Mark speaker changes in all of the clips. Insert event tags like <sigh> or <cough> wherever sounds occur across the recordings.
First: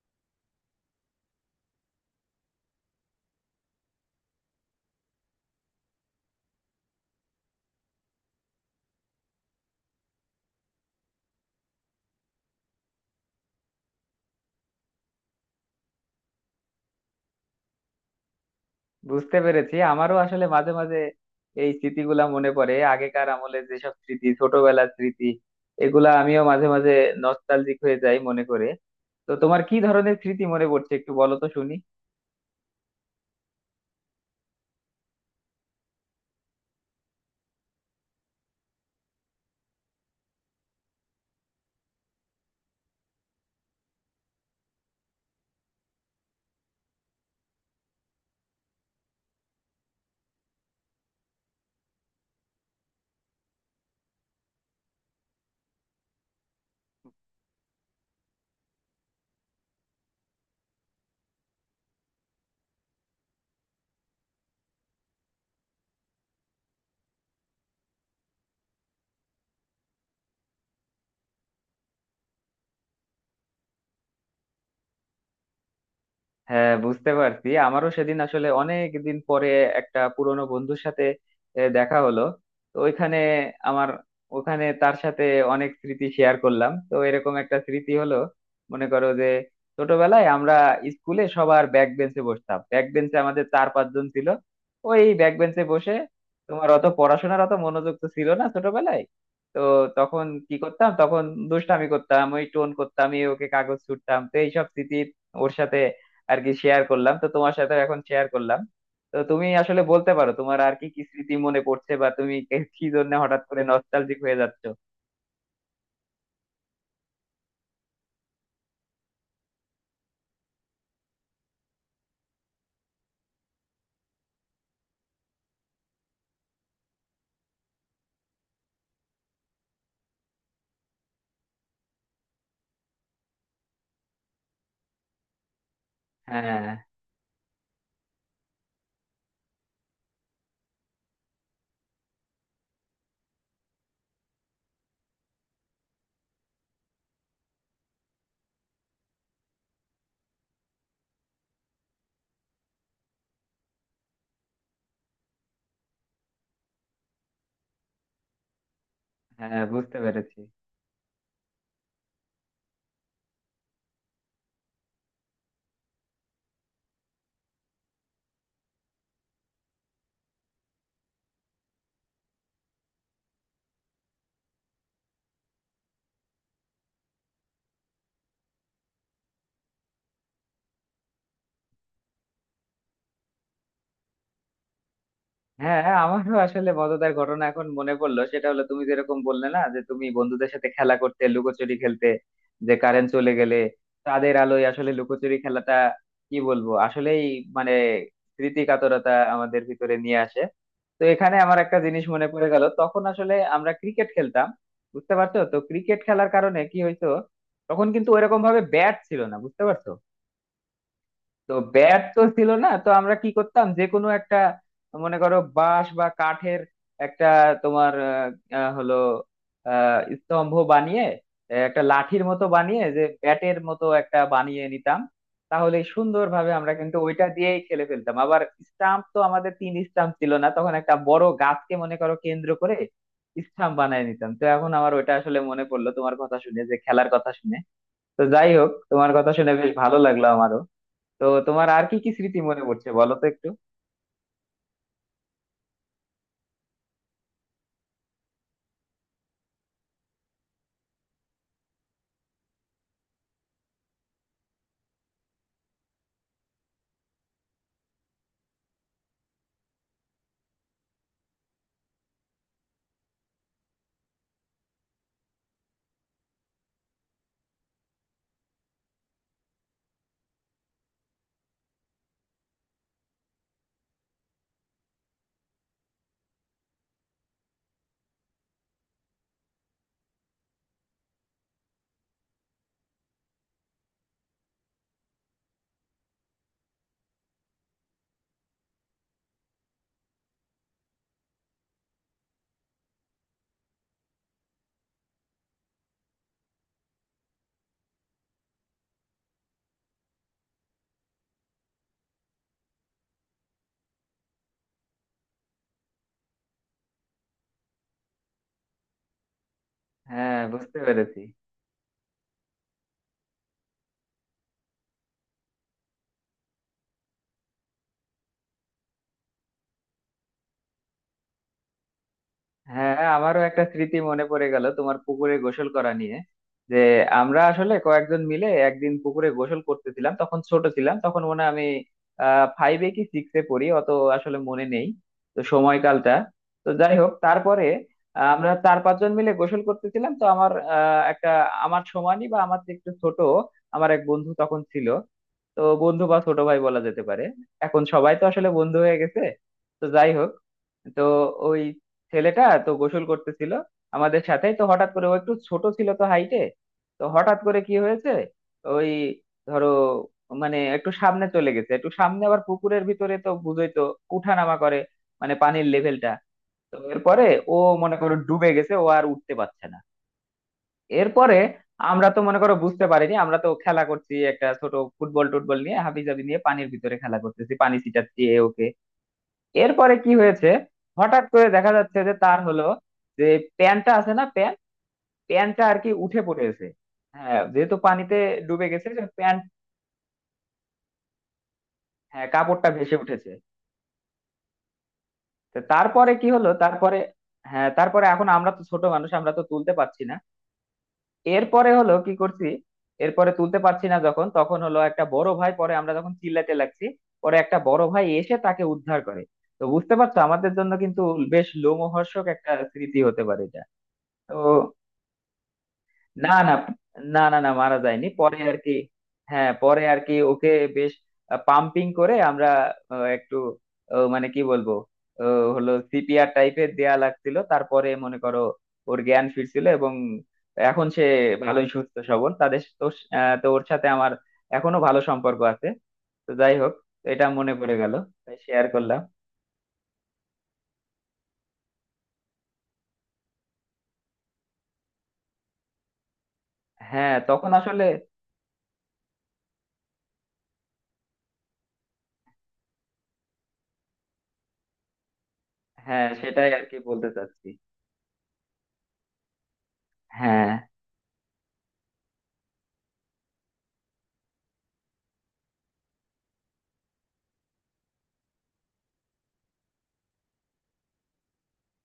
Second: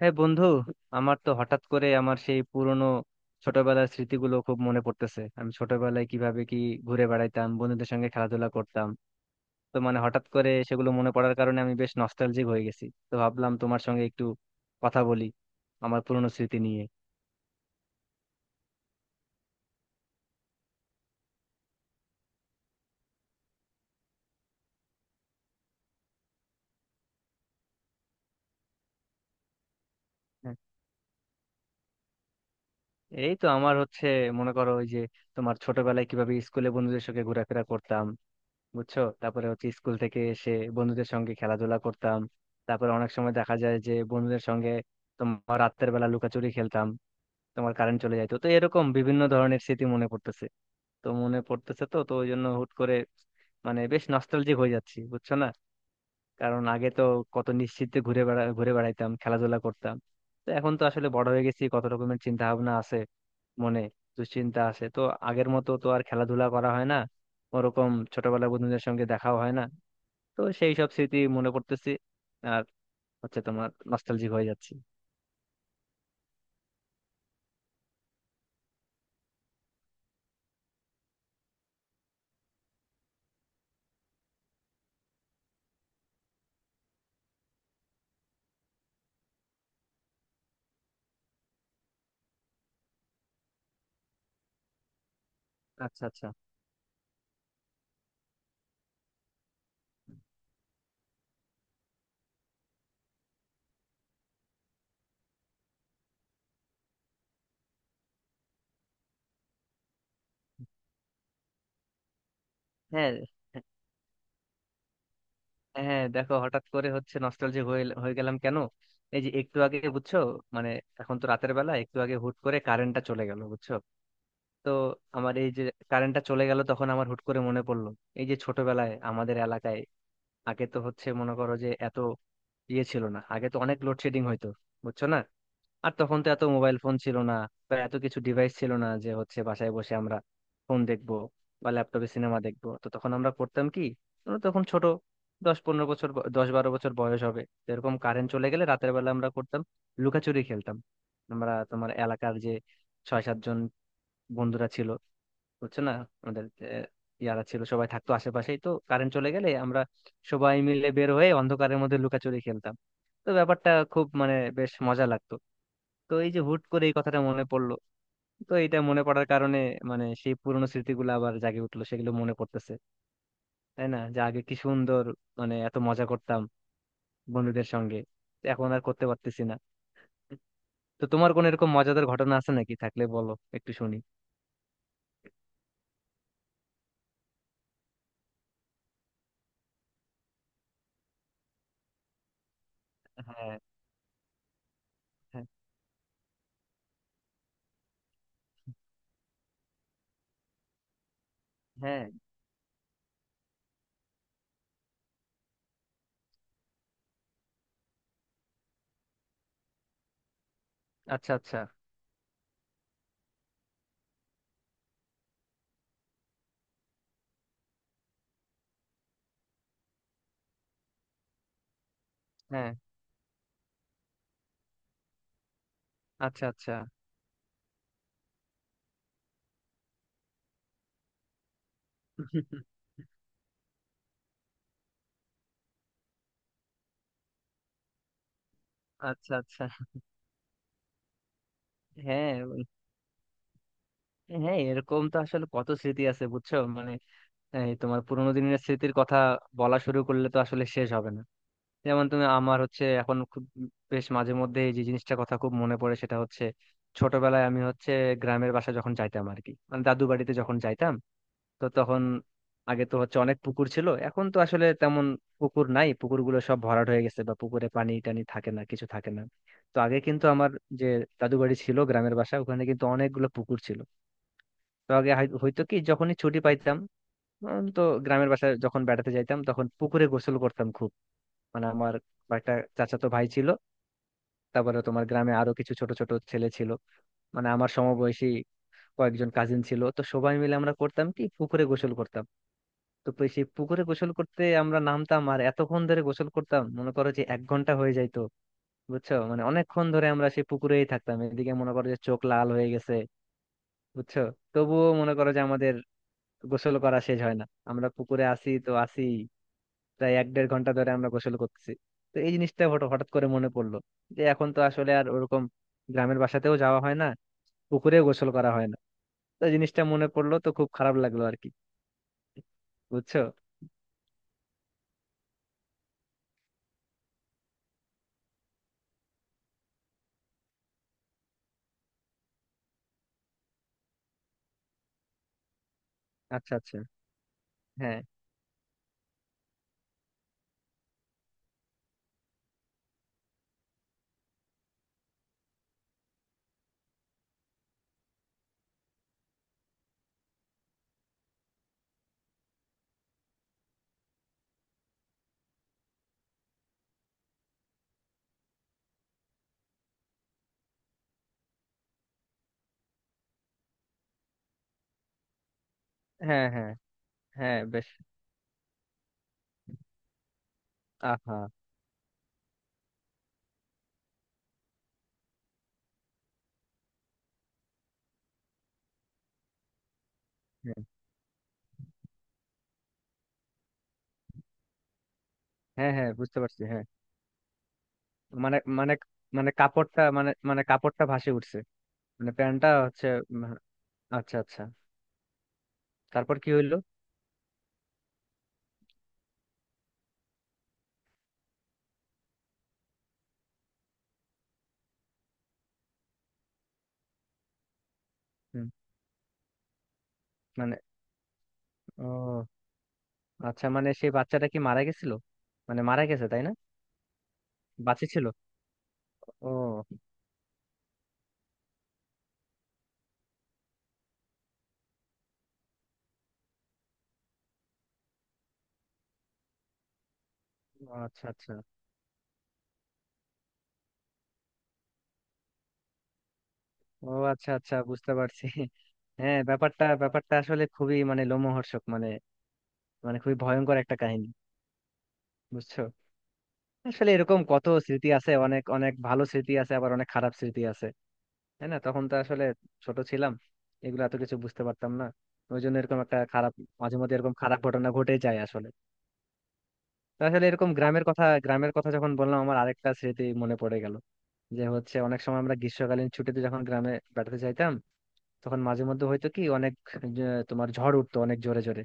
Speaker 1: হ্যাঁ বন্ধু। আমার তো হঠাৎ করে আমার সেই পুরনো ছোটবেলার স্মৃতিগুলো খুব মনে পড়তেছে। আমি ছোটবেলায় কিভাবে কি ঘুরে বেড়াইতাম বন্ধুদের সঙ্গে, খেলাধুলা করতাম। তো মানে হঠাৎ করে সেগুলো মনে পড়ার কারণে আমি বেশ নস্টালজিক হয়ে গেছি। তো ভাবলাম তোমার সঙ্গে একটু কথা বলি আমার পুরনো স্মৃতি নিয়ে।
Speaker 2: বুঝতে পেরেছি। আমারও আসলে মাঝে মাঝে এই স্মৃতিগুলা মনে পড়ে, আগেকার আমলে যেসব স্মৃতি, ছোটবেলার স্মৃতি, এগুলা আমিও মাঝে মাঝে নস্টালজিক হয়ে যাই মনে করে। তো তোমার কি ধরনের স্মৃতি
Speaker 1: হ্যাঁ,
Speaker 2: মনে পড়ছে একটু বলো তো শুনি।
Speaker 1: এই তো আমার হচ্ছে, মনে করো ওই যে তোমার ছোটবেলায় কিভাবে স্কুলে বন্ধুদের সঙ্গে ঘোরাফেরা করতাম, বুঝছো, তারপরে হচ্ছে স্কুল থেকে এসে বন্ধুদের সঙ্গে খেলাধুলা করতাম। তারপরে অনেক সময় দেখা যায় যে বন্ধুদের সঙ্গে তোমার রাতের বেলা লুকাচুরি খেলতাম, তোমার কারেন্ট চলে যাইতো। তো এরকম বিভিন্ন ধরনের স্মৃতি মনে পড়তেছে। তো মনে পড়তেছে তো তো ওই জন্য হুট করে মানে বেশ নস্টালজিক হয়ে যাচ্ছি, বুঝছো না। কারণ আগে তো কত নিশ্চিন্তে ঘুরে বেড়াইতাম, খেলাধুলা করতাম। তো এখন তো আসলে বড় হয়ে গেছি, কত রকমের চিন্তা ভাবনা আছে মনে, দুশ্চিন্তা আছে। তো আগের মতো তো আর খেলাধুলা করা হয় না, ওরকম ছোটবেলার বন্ধুদের সঙ্গে দেখাও হয় না। তো সেই সব স্মৃতি মনে করতেছি, আর হচ্ছে তোমার নস্টালজিক হয়ে যাচ্ছি।
Speaker 2: হ্যাঁ বুঝতে পারছি, আমারও সেদিন আসলে অনেক দিন পরে একটা পুরনো বন্ধুর সাথে দেখা হলো। তো ওইখানে আমার, ওখানে তার সাথে অনেক স্মৃতি শেয়ার করলাম। তো এরকম একটা স্মৃতি হলো মনে করো যে, ছোটবেলায় আমরা স্কুলে সবার ব্যাক বেঞ্চে বসতাম, ব্যাক বেঞ্চে আমাদের চার পাঁচজন ছিল। ওই ব্যাক বেঞ্চে বসে
Speaker 1: আচ্ছা আচ্ছা।
Speaker 2: তোমার অত পড়াশোনার, অত মনোযোগ তো ছিল না ছোটবেলায়। তো তখন কি করতাম? তখন দুষ্টামি করতাম, ওই টোন করতাম, এই ওকে কাগজ ছুঁড়তাম। তো এইসব স্মৃতি ওর সাথে আর কি শেয়ার করলাম, তো তোমার সাথে এখন শেয়ার করলাম। তো তুমি আসলে বলতে পারো, তোমার আর কি কি স্মৃতি মনে পড়ছে, বা তুমি কি
Speaker 1: হ্যাঁ।
Speaker 2: জন্য হঠাৎ
Speaker 1: হ্যাঁ।
Speaker 2: করে নস্টালজিক হয়ে যাচ্ছো।
Speaker 1: হ্যাঁ, দেখো হঠাৎ করে হচ্ছে নস্টালজিক হয়ে হয়ে গেলাম কেন? এই যে একটু আগে, বুঝছো, মানে এখন তো রাতের বেলা একটু আগে হুট করে কারেন্টটা চলে গেল, বুঝছো। তো আমার এই যে কারেন্টটা চলে গেল তখন আমার হুট করে মনে পড়লো এই যে ছোটবেলায় আমাদের এলাকায় আগে তো হচ্ছে মনে করো যে এত ইয়ে ছিল না, আগে তো অনেক লোডশেডিং হইতো, বুঝছো না। আর তখন তো এত
Speaker 2: হ্যাঁ
Speaker 1: মোবাইল ফোন ছিল না বা এত কিছু ডিভাইস ছিল না যে হচ্ছে বাসায় বসে আমরা ফোন দেখবো বা ল্যাপটপে সিনেমা দেখবো। তো তখন আমরা করতাম কি, আমরা তখন ছোট, 10-15 বছর 10-12 বছর বয়স হবে। তো এরকম কারেন্ট চলে গেলে রাতের বেলা আমরা করতাম লুকাচুরি খেলতাম। আমরা তোমার এলাকার যে 6-7 জন বন্ধুরা ছিল, বুঝছো না, আমাদের আহ, ইয়ারা ছিল, সবাই থাকতো আশেপাশেই। তো কারেন্ট চলে গেলে
Speaker 2: হ্যাঁ
Speaker 1: আমরা
Speaker 2: বুঝতে পেরেছি।
Speaker 1: সবাই মিলে বের হয়ে অন্ধকারের মধ্যে লুকাচুরি খেলতাম। তো ব্যাপারটা খুব মানে বেশ মজা লাগতো। তো এই যে হুট করে এই কথাটা মনে পড়লো, তো এটা মনে পড়ার কারণে মানে সেই পুরোনো স্মৃতিগুলো আবার জাগে উঠলো, সেগুলো মনে পড়তেছে, তাই না, যে আগে কি সুন্দর মানে এত মজা করতাম বন্ধুদের সঙ্গে, তো এখন আর করতে পারতেছি না। তো তোমার কোন এরকম মজাদার ঘটনা আছে নাকি? থাকলে বলো একটু শুনি।
Speaker 2: হ্যাঁ হ্যাঁ, আমারও আসলে মজাদার ঘটনা এখন মনে পড়লো। সেটা হলো তুমি যেরকম বললে না, যে তুমি বন্ধুদের সাথে খেলা করতে, লুকোচুরি খেলতে, যে কারেন্ট চলে
Speaker 1: হ্যাঁ।
Speaker 2: গেলে তাদের আলোয় আসলে লুকোচুরি
Speaker 1: হ্যাঁ।
Speaker 2: খেলাটা কি বলবো আসলেই, মানে স্মৃতি কাতরতা আমাদের ভিতরে নিয়ে আসে। তো এখানে আমার একটা জিনিস
Speaker 1: হ্যাঁ।
Speaker 2: মনে পড়ে গেল, তখন আসলে আমরা ক্রিকেট খেলতাম। বুঝতে পারছো, তো ক্রিকেট খেলার কারণে কি হইতো, তখন কিন্তু ওইরকম ভাবে ব্যাট ছিল না, বুঝতে পারছো।
Speaker 1: আচ্ছা
Speaker 2: তো
Speaker 1: আচ্ছা।
Speaker 2: ব্যাট তো ছিল না, তো আমরা কি করতাম, যে কোনো একটা মনে করো বাঁশ বা কাঠের একটা তোমার হলো স্তম্ভ বানিয়ে, একটা লাঠির মতো
Speaker 1: হ্যাঁ।
Speaker 2: বানিয়ে, যে ব্যাটের মতো একটা বানিয়ে নিতাম। তাহলে
Speaker 1: আচ্ছা
Speaker 2: সুন্দরভাবে আমরা
Speaker 1: আচ্ছা।
Speaker 2: কিন্তু ওইটা দিয়েই খেলে ফেলতাম আবার। স্টাম্প তো আমাদের তিন স্টাম্প ছিল না তখন, একটা বড় গাছকে মনে করো কেন্দ্র করে স্টাম্প বানিয়ে নিতাম। তো এখন আমার ওইটা আসলে মনে পড়লো তোমার কথা শুনে, যে খেলার কথা শুনে। তো যাই হোক, তোমার কথা
Speaker 1: আচ্ছা
Speaker 2: শুনে
Speaker 1: আচ্ছা।
Speaker 2: বেশ ভালো লাগলো আমারও। তো তোমার আর কি কি
Speaker 1: হ্যাঁ
Speaker 2: স্মৃতি মনে পড়ছে বলো তো একটু।
Speaker 1: হ্যাঁ, এরকম তো আসলে কত স্মৃতি আছে, বুঝছো মানে। এই তোমার পুরোনো দিনের স্মৃতির কথা বলা শুরু করলে তো আসলে শেষ হবে না। যেমন তুমি, আমার হচ্ছে এখন খুব বেশ মাঝে মধ্যে এই যে জিনিসটা কথা খুব মনে পড়ে সেটা হচ্ছে ছোটবেলায় আমি হচ্ছে গ্রামের বাসা যখন যাইতাম আর কি, মানে দাদু বাড়িতে যখন যাইতাম। তো তখন আগে তো হচ্ছে অনেক পুকুর ছিল, এখন তো আসলে তেমন পুকুর নাই, পুকুরগুলো সব ভরাট হয়ে গেছে বা পুকুরে পানি টানি থাকে না, কিছু থাকে না। তো আগে কিন্তু আমার যে দাদু বাড়ি ছিল গ্রামের বাসা, ওখানে কিন্তু অনেকগুলো পুকুর ছিল। তো আগে হয়তো কি যখনই ছুটি পাইতাম তো গ্রামের বাসায় যখন বেড়াতে যাইতাম তখন পুকুরে গোসল করতাম খুব। মানে আমার কয়েকটা চাচাতো ভাই ছিল, তারপরে তোমার গ্রামে আরো কিছু ছোট ছোট ছেলে ছিল, মানে আমার সমবয়সী কয়েকজন কাজিন ছিল। তো সবাই মিলে আমরা করতাম কি পুকুরে গোসল করতাম। তো সেই পুকুরে গোসল করতে আমরা নামতাম আর এতক্ষণ ধরে গোসল করতাম, মনে করো যে 1 ঘন্টা হয়ে যাইতো, বুঝছো, মানে অনেকক্ষণ ধরে আমরা সেই পুকুরেই থাকতাম, এদিকে মনে করো যে চোখ লাল হয়ে গেছে, বুঝছো। তবুও মনে করো যে আমাদের গোসল করা শেষ হয় না, আমরা পুকুরে আসি তো আসি, প্রায় এক
Speaker 2: হ্যাঁ
Speaker 1: দেড় ঘন্টা
Speaker 2: বুঝতে
Speaker 1: ধরে আমরা
Speaker 2: পেরেছি।
Speaker 1: গোসল করতেছি। তো এই জিনিসটা হঠাৎ হঠাৎ করে মনে পড়লো যে এখন তো আসলে আর ওরকম গ্রামের বাসাতেও যাওয়া হয় না, পুকুরেও গোসল করা হয় না। তো এই জিনিসটা মনে পড়লো তো খুব খারাপ লাগলো আর কি,
Speaker 2: হ্যাঁ
Speaker 1: বুঝছো।
Speaker 2: আমারও একটা স্মৃতি মনে পড়ে গেল তোমার পুকুরে গোসল করা নিয়ে। যে আমরা আসলে কয়েকজন মিলে একদিন পুকুরে গোসল করতেছিলাম। তখন ছোট ছিলাম, তখন মনে হয় আমি ফাইভে কি সিক্সে পড়ি, অত আসলে মনে নেই তো সময়কালটা।
Speaker 1: আচ্ছা
Speaker 2: তো
Speaker 1: আচ্ছা।
Speaker 2: যাই হোক তারপরে
Speaker 1: হ্যাঁ।
Speaker 2: আমরা চার পাঁচজন মিলে গোসল করতেছিলাম। তো আমার একটা, আমার সমানই বা আমার থেকে একটু ছোট আমার এক বন্ধু তখন ছিল। তো বন্ধু বা ছোট ভাই বলা যেতে পারে, এখন সবাই তো আসলে বন্ধু হয়ে গেছে। তো যাই হোক, তো ওই ছেলেটা তো গোসল করতেছিল আমাদের সাথেই। তো হঠাৎ করে ও একটু ছোট ছিল তো হাইটে। তো হঠাৎ করে কি হয়েছে, ওই ধরো মানে একটু সামনে চলে গেছে, একটু সামনে আবার পুকুরের ভিতরে তো বুঝোই তো উঠানামা করে মানে পানির লেভেলটা।
Speaker 1: হ্যাঁ। হ্যাঁ।
Speaker 2: তো এরপরে ও
Speaker 1: হ্যাঁ বেশ।
Speaker 2: মনে করো ডুবে গেছে, ও আর উঠতে পারছে না। এরপরে
Speaker 1: আহা।
Speaker 2: আমরা তো মনে করো বুঝতে পারিনি, আমরা তো খেলা করছি একটা ছোট ফুটবল টুটবল নিয়ে হাবিজাবি নিয়ে, পানির ভিতরে খেলা করতেছি, পানি ছিটাচ্ছি এ ওকে। এরপরে কি হয়েছে,
Speaker 1: হ্যাঁ।
Speaker 2: হঠাৎ করে দেখা যাচ্ছে যে তার হলো যে, প্যান্টটা আছে না, প্যান্ট, প্যান্টটা আর কি
Speaker 1: হ্যাঁ। হ্যাঁ
Speaker 2: উঠে
Speaker 1: বুঝতে পারছি,
Speaker 2: পড়েছে।
Speaker 1: হ্যাঁ।
Speaker 2: হ্যাঁ যেহেতু পানিতে
Speaker 1: মানে
Speaker 2: ডুবে গেছে,
Speaker 1: মানে
Speaker 2: প্যান্ট,
Speaker 1: মানে কাপড়টা মানে মানে কাপড়টা ভাসে উঠছে।
Speaker 2: হ্যাঁ
Speaker 1: মানে প্যান্টটা
Speaker 2: কাপড়টা ভেসে
Speaker 1: হচ্ছে
Speaker 2: উঠেছে।
Speaker 1: উম, আচ্ছা আচ্ছা।
Speaker 2: তো তারপরে কি
Speaker 1: তারপর
Speaker 2: হলো
Speaker 1: কি হইলো?
Speaker 2: তারপরে? হ্যাঁ তারপরে, এখন আমরা তো ছোট মানুষ, আমরা তো তুলতে পারছি না। এরপরে হলো কি করছি, এরপরে তুলতে পারছি না যখন, তখন হলো একটা বড় ভাই, পরে আমরা যখন চিল্লাতে লাগছি, পরে একটা বড় ভাই এসে তাকে
Speaker 1: হুম।
Speaker 2: উদ্ধার করে। তো বুঝতে পারছো, আমাদের জন্য
Speaker 1: মানে,
Speaker 2: কিন্তু বেশ লোমহর্ষক
Speaker 1: ও
Speaker 2: একটা স্মৃতি হতে পারে এটা।
Speaker 1: আচ্ছা, মানে সেই
Speaker 2: তো
Speaker 1: বাচ্চাটা কি মারা গেছিল, মানে মারা গেছে
Speaker 2: না
Speaker 1: তাই না?
Speaker 2: না, না না না মারা যায়নি
Speaker 1: বাঁচি ছিল?
Speaker 2: পরে আর কি। হ্যাঁ পরে
Speaker 1: ও
Speaker 2: আর কি ওকে বেশ পাম্পিং করে আমরা, একটু মানে কি বলবো, আহ, হলো সিপিআর টাইপের দেয়া লাগছিল। তারপরে মনে করো ওর জ্ঞান ফিরছিল এবং এখন সে
Speaker 1: আচ্ছা আচ্ছা।
Speaker 2: ভালোই সুস্থ সবল তাদের তো। তো ওর সাথে আমার এখনো ভালো সম্পর্ক আছে। তো যাই হোক,
Speaker 1: ও
Speaker 2: এটা
Speaker 1: আচ্ছা
Speaker 2: মনে পড়ে
Speaker 1: আচ্ছা,
Speaker 2: গেল,
Speaker 1: বুঝতে
Speaker 2: তাই
Speaker 1: পারছি।
Speaker 2: শেয়ার করলাম।
Speaker 1: হ্যাঁ, ব্যাপারটা ব্যাপারটা আসলে খুবই মানে লোমহর্ষক, মানে মানে খুবই ভয়ঙ্কর একটা কাহিনী, বুঝছো। আসলে
Speaker 2: হ্যাঁ
Speaker 1: এরকম
Speaker 2: তখন
Speaker 1: কত
Speaker 2: আসলে।
Speaker 1: স্মৃতি আছে, অনেক অনেক ভালো স্মৃতি আছে, আবার অনেক খারাপ স্মৃতি আছে, তাই না? তখন তো আসলে ছোট ছিলাম, এগুলো এত কিছু বুঝতে পারতাম না, ওই জন্য এরকম
Speaker 2: হ্যাঁ
Speaker 1: একটা
Speaker 2: সেটাই
Speaker 1: খারাপ,
Speaker 2: আর কি
Speaker 1: মাঝে
Speaker 2: বলতে
Speaker 1: মধ্যে এরকম
Speaker 2: চাচ্ছি।
Speaker 1: খারাপ ঘটনা ঘটে যায় আসলে। তো আসলে
Speaker 2: হ্যাঁ
Speaker 1: এরকম গ্রামের কথা যখন বললাম, আমার আরেকটা স্মৃতি মনে পড়ে গেল। যে হচ্ছে অনেক সময় আমরা গ্রীষ্মকালীন ছুটিতে যখন গ্রামে বেড়াতে যাইতাম তখন মাঝে মধ্যে হয়তো কি অনেক, যে তোমার ঝড় উঠতো অনেক জোরে জোরে,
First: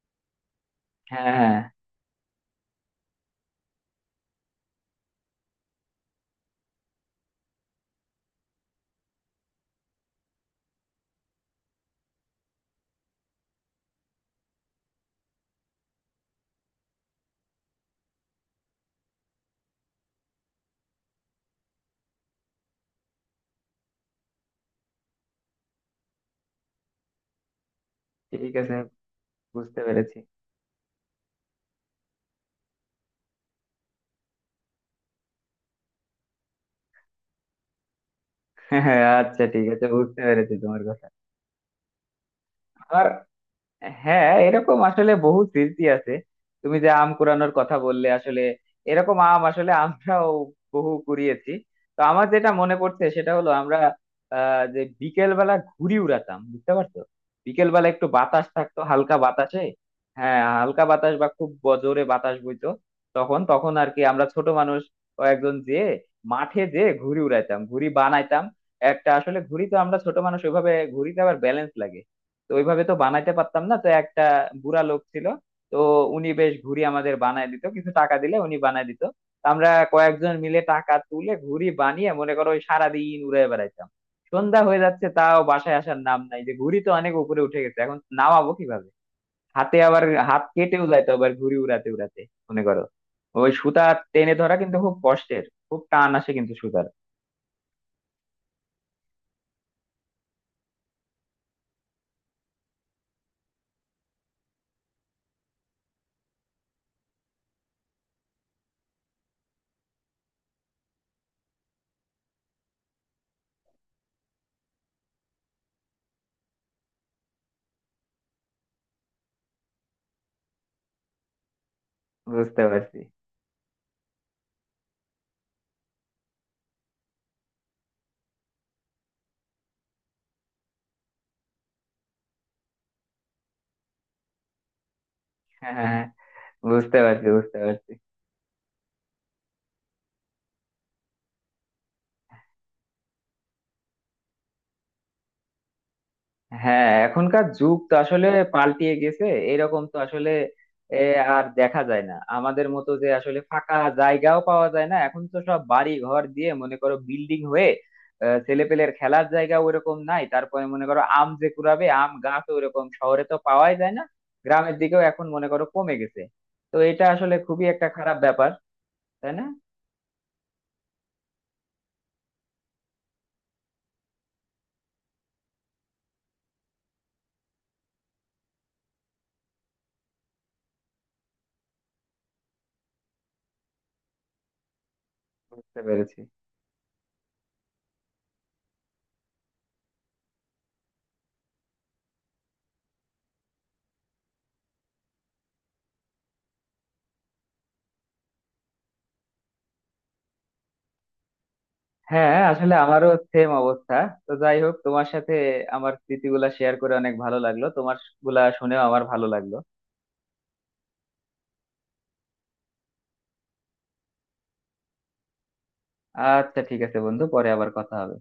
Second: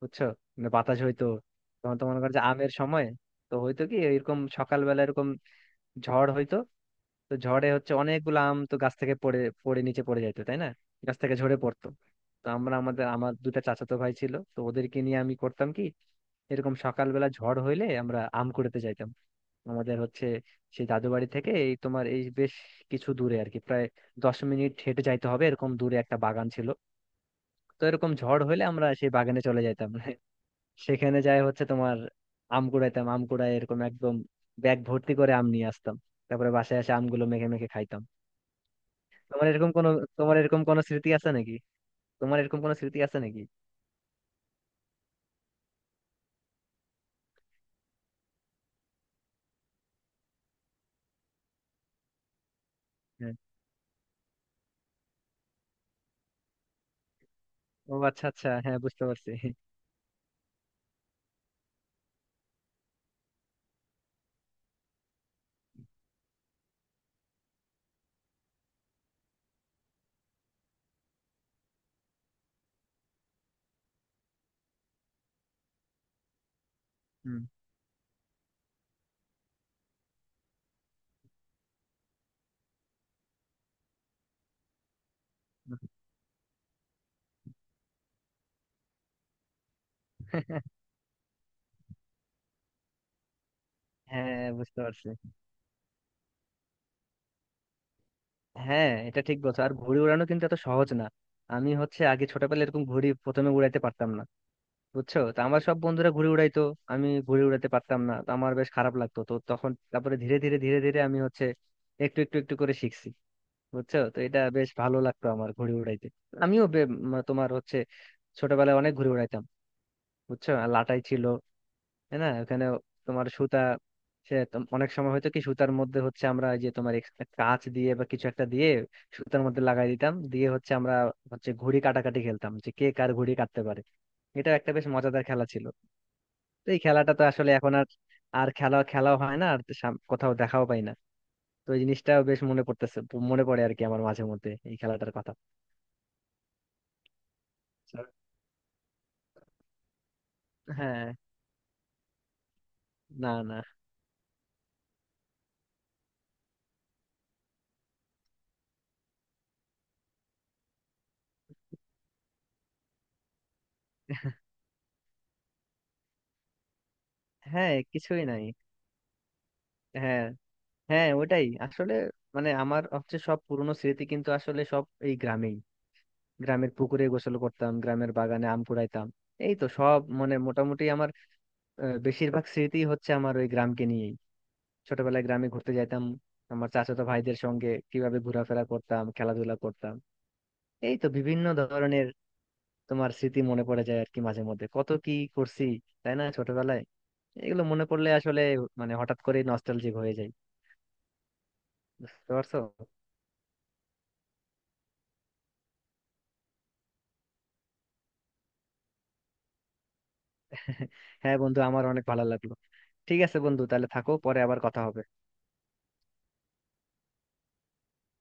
Speaker 1: বুঝছো, মানে বাতাস হইতো।
Speaker 2: হ্যাঁ হ্যাঁ
Speaker 1: তখন তো মনে করো যে আমের সময়, তো হয়তো কি এরকম সকালবেলা এরকম ঝড় হইতো। তো ঝড়ে হচ্ছে অনেকগুলো আম তো গাছ থেকে পড়ে পড়ে নিচে পড়ে যাইতো, তাই না, গাছ থেকে ঝরে পড়তো। তো আমরা, আমাদের আমার দুটা চাচাতো ভাই ছিল, তো ওদেরকে নিয়ে আমি করতাম কি এরকম সকালবেলা ঝড় হইলে আমরা আম কুড়াতে যাইতাম। আমাদের হচ্ছে সেই দাদু বাড়ি থেকে এই তোমার এই বেশ কিছু দূরে আর কি, প্রায় 10 মিনিট হেঁটে যাইতে হবে এরকম দূরে একটা বাগান ছিল। তো এরকম ঝড়
Speaker 2: ঠিক
Speaker 1: হলে
Speaker 2: আছে
Speaker 1: আমরা সেই বাগানে চলে
Speaker 2: বুঝতে
Speaker 1: যাইতাম। <laughs>
Speaker 2: পেরেছি।
Speaker 1: সেখানে যাই হচ্ছে তোমার আম কুড়াইতাম, আম কুড়াই এরকম একদম ব্যাগ ভর্তি করে আম নিয়ে আসতাম। তারপরে বাসায় এসে আমগুলো মেখে মেখে খাইতাম।
Speaker 2: হ্যাঁ হ্যাঁ আচ্ছা
Speaker 1: তোমার
Speaker 2: ঠিক
Speaker 1: এরকম
Speaker 2: আছে
Speaker 1: কোনো,
Speaker 2: বুঝতে
Speaker 1: তোমার
Speaker 2: পেরেছি
Speaker 1: এরকম
Speaker 2: তোমার
Speaker 1: কোনো
Speaker 2: কথা।
Speaker 1: স্মৃতি আছে নাকি? তোমার এরকম কোনো স্মৃতি
Speaker 2: আর
Speaker 1: আছে নাকি?
Speaker 2: হ্যাঁ এরকম আসলে বহু স্মৃতি আছে। তুমি যে আম কুড়ানোর কথা বললে, আসলে এরকম আম আসলে আমরাও বহু কুড়িয়েছি। তো আমার যেটা মনে পড়ছে সেটা
Speaker 1: হ্যাঁ।
Speaker 2: হলো আমরা যে বিকেল বেলা ঘুড়ি উড়াতাম বুঝতে পারছো। বিকেল বেলা
Speaker 1: ও
Speaker 2: একটু
Speaker 1: আচ্ছা
Speaker 2: বাতাস
Speaker 1: আচ্ছা, হ্যাঁ
Speaker 2: থাকতো,
Speaker 1: বুঝতে
Speaker 2: হালকা
Speaker 1: পারছি।
Speaker 2: বাতাসে। হ্যাঁ হালকা বাতাস বা খুব জোরে বাতাস বইতো তখন তখন আর কি আমরা ছোট মানুষ কয়েকজন যেয়ে মাঠে যেয়ে ঘুড়ি উড়াইতাম, ঘুড়ি বানাইতাম। একটা আসলে ঘুড়ি তো, আমরা ছোট মানুষ, ওইভাবে ঘুড়িতে আবার ব্যালেন্স লাগে, তো ওইভাবে তো বানাইতে পারতাম না। তো একটা বুড়া লোক ছিল, তো উনি বেশ ঘুড়ি আমাদের
Speaker 1: হুম।
Speaker 2: বানায় দিত, কিছু টাকা দিলে উনি বানায় দিত। তো আমরা কয়েকজন মিলে টাকা তুলে ঘুড়ি বানিয়ে মনে করো ওই সারাদিন উড়ে বেড়াইতাম। সন্ধ্যা হয়ে যাচ্ছে তাও বাসায় আসার নাম নাই, যে ঘুড়ি তো অনেক উপরে উঠে গেছে, এখন নামাবো কিভাবে। হাতে আবার, হাত
Speaker 1: <laughs>
Speaker 2: কেটেও যাইতো আবার ঘুড়ি উড়াতে উড়াতে, মনে করো ওই সুতা টেনে
Speaker 1: হ্যাঁ
Speaker 2: ধরা কিন্তু
Speaker 1: বুঝতে
Speaker 2: খুব
Speaker 1: পারছি।
Speaker 2: কষ্টের, খুব টান আসে কিন্তু সুতার।
Speaker 1: হ্যাঁ এটা ঠিক বলছো, আর ঘুড়ি উড়ানো কিন্তু এত সহজ না। আমি হচ্ছে আগে ছোটবেলায় এরকম ঘুড়ি প্রথমে উড়াইতে পারতাম না, বুঝছো। তো আমার সব বন্ধুরা ঘুড়ি উড়াইতো, আমি ঘুড়ি উড়াতে পারতাম না, তো আমার বেশ খারাপ লাগতো। তো তখন তারপরে ধীরে ধীরে আমি হচ্ছে একটু একটু একটু করে শিখছি, বুঝছো। তো এটা বেশ ভালো লাগতো আমার ঘুড়ি উড়াইতে। আমিও তোমার হচ্ছে ছোটবেলায় অনেক ঘুড়ি উড়াইতাম, বুঝছো। আর লাটাই ছিল, তাই না,
Speaker 2: বুঝতে
Speaker 1: ওখানে
Speaker 2: পারছি।
Speaker 1: তোমার সুতা। সে তো অনেক সময় হয়তো কি সুতার মধ্যে হচ্ছে আমরা এই যে তোমার কাঁচ দিয়ে বা কিছু একটা দিয়ে সুতার মধ্যে লাগাই দিতাম, দিয়ে হচ্ছে আমরা হচ্ছে ঘুড়ি কাটাকাটি খেলতাম, যে কে কার ঘুড়ি কাটতে পারে। এটা একটা বেশ মজাদার খেলা ছিল।
Speaker 2: হ্যাঁ হ্যাঁ, হ্যাঁ,
Speaker 1: তো এই
Speaker 2: বুঝতে
Speaker 1: খেলাটা তো
Speaker 2: পারছি
Speaker 1: আসলে
Speaker 2: বুঝতে
Speaker 1: এখন আর
Speaker 2: পারছি।
Speaker 1: আর খেলাও হয় না, আর কোথাও দেখাও পাই না। তো এই জিনিসটাও বেশ মনে পড়তেছে, মনে পড়ে আর কি আমার মাঝে মধ্যে এই খেলাটার কথা।
Speaker 2: হ্যাঁ এখনকার যুগ তো
Speaker 1: So,
Speaker 2: আসলে পাল্টিয়ে গেছে। এরকম তো আসলে এ,
Speaker 1: হ্যাঁ।
Speaker 2: আর দেখা যায় না আমাদের মতো, যে
Speaker 1: না,
Speaker 2: আসলে
Speaker 1: না।
Speaker 2: ফাঁকা জায়গাও পাওয়া যায় না, এখন তো সব বাড়ি ঘর দিয়ে মনে করো বিল্ডিং হয়ে, ছেলেপেলের খেলার জায়গা ওরকম নাই। তারপরে মনে করো আম যে কুড়াবে, আম গাছ ওরকম শহরে তো পাওয়াই যায় না, গ্রামের দিকেও এখন মনে করো কমে গেছে। তো এটা আসলে খুবই
Speaker 1: হ্যাঁ,
Speaker 2: একটা খারাপ
Speaker 1: কিছুই নাই।
Speaker 2: ব্যাপার, তাই না।
Speaker 1: হ্যাঁ। হ্যাঁ, ওটাই আসলে, মানে আমার হচ্ছে সব পুরনো স্মৃতি কিন্তু আসলে সব এই গ্রামেই। গ্রামের পুকুরে গোসল করতাম, গ্রামের বাগানে আম কুড়াইতাম। এই তো সব মানে মোটামুটি আমার বেশিরভাগ স্মৃতি হচ্ছে আমার ওই গ্রামকে নিয়ে, ছোটবেলায় গ্রামে ঘুরতে
Speaker 2: বুঝতে
Speaker 1: যাইতাম,
Speaker 2: পেরেছি।
Speaker 1: আমার চাচাতো ভাইদের সঙ্গে কিভাবে ঘোরাফেরা করতাম, খেলাধুলা করতাম। এই তো বিভিন্ন ধরনের তোমার স্মৃতি মনে পড়ে যায় আর কি, মাঝে মধ্যে কত কি করছি, তাই না, ছোটবেলায়। এগুলো মনে পড়লে আসলে মানে হঠাৎ করে নস্টালজিক হয়ে যায়, বুঝতে
Speaker 2: হ্যাঁ
Speaker 1: পারছো?
Speaker 2: আসলে আমারও সেম অবস্থা। তো যাই হোক তোমার সাথে আমার স্মৃতিগুলা শেয়ার করে অনেক ভালো লাগলো, তোমার গুলা শুনেও আমার ভালো লাগলো।
Speaker 1: <laughs> হ্যাঁ বন্ধু, আমার অনেক ভালো লাগলো। ঠিক আছে বন্ধু, তাহলে থাকো, পরে আবার কথা হবে।
Speaker 2: আচ্ছা ঠিক আছে বন্ধু, পরে আবার কথা হবে।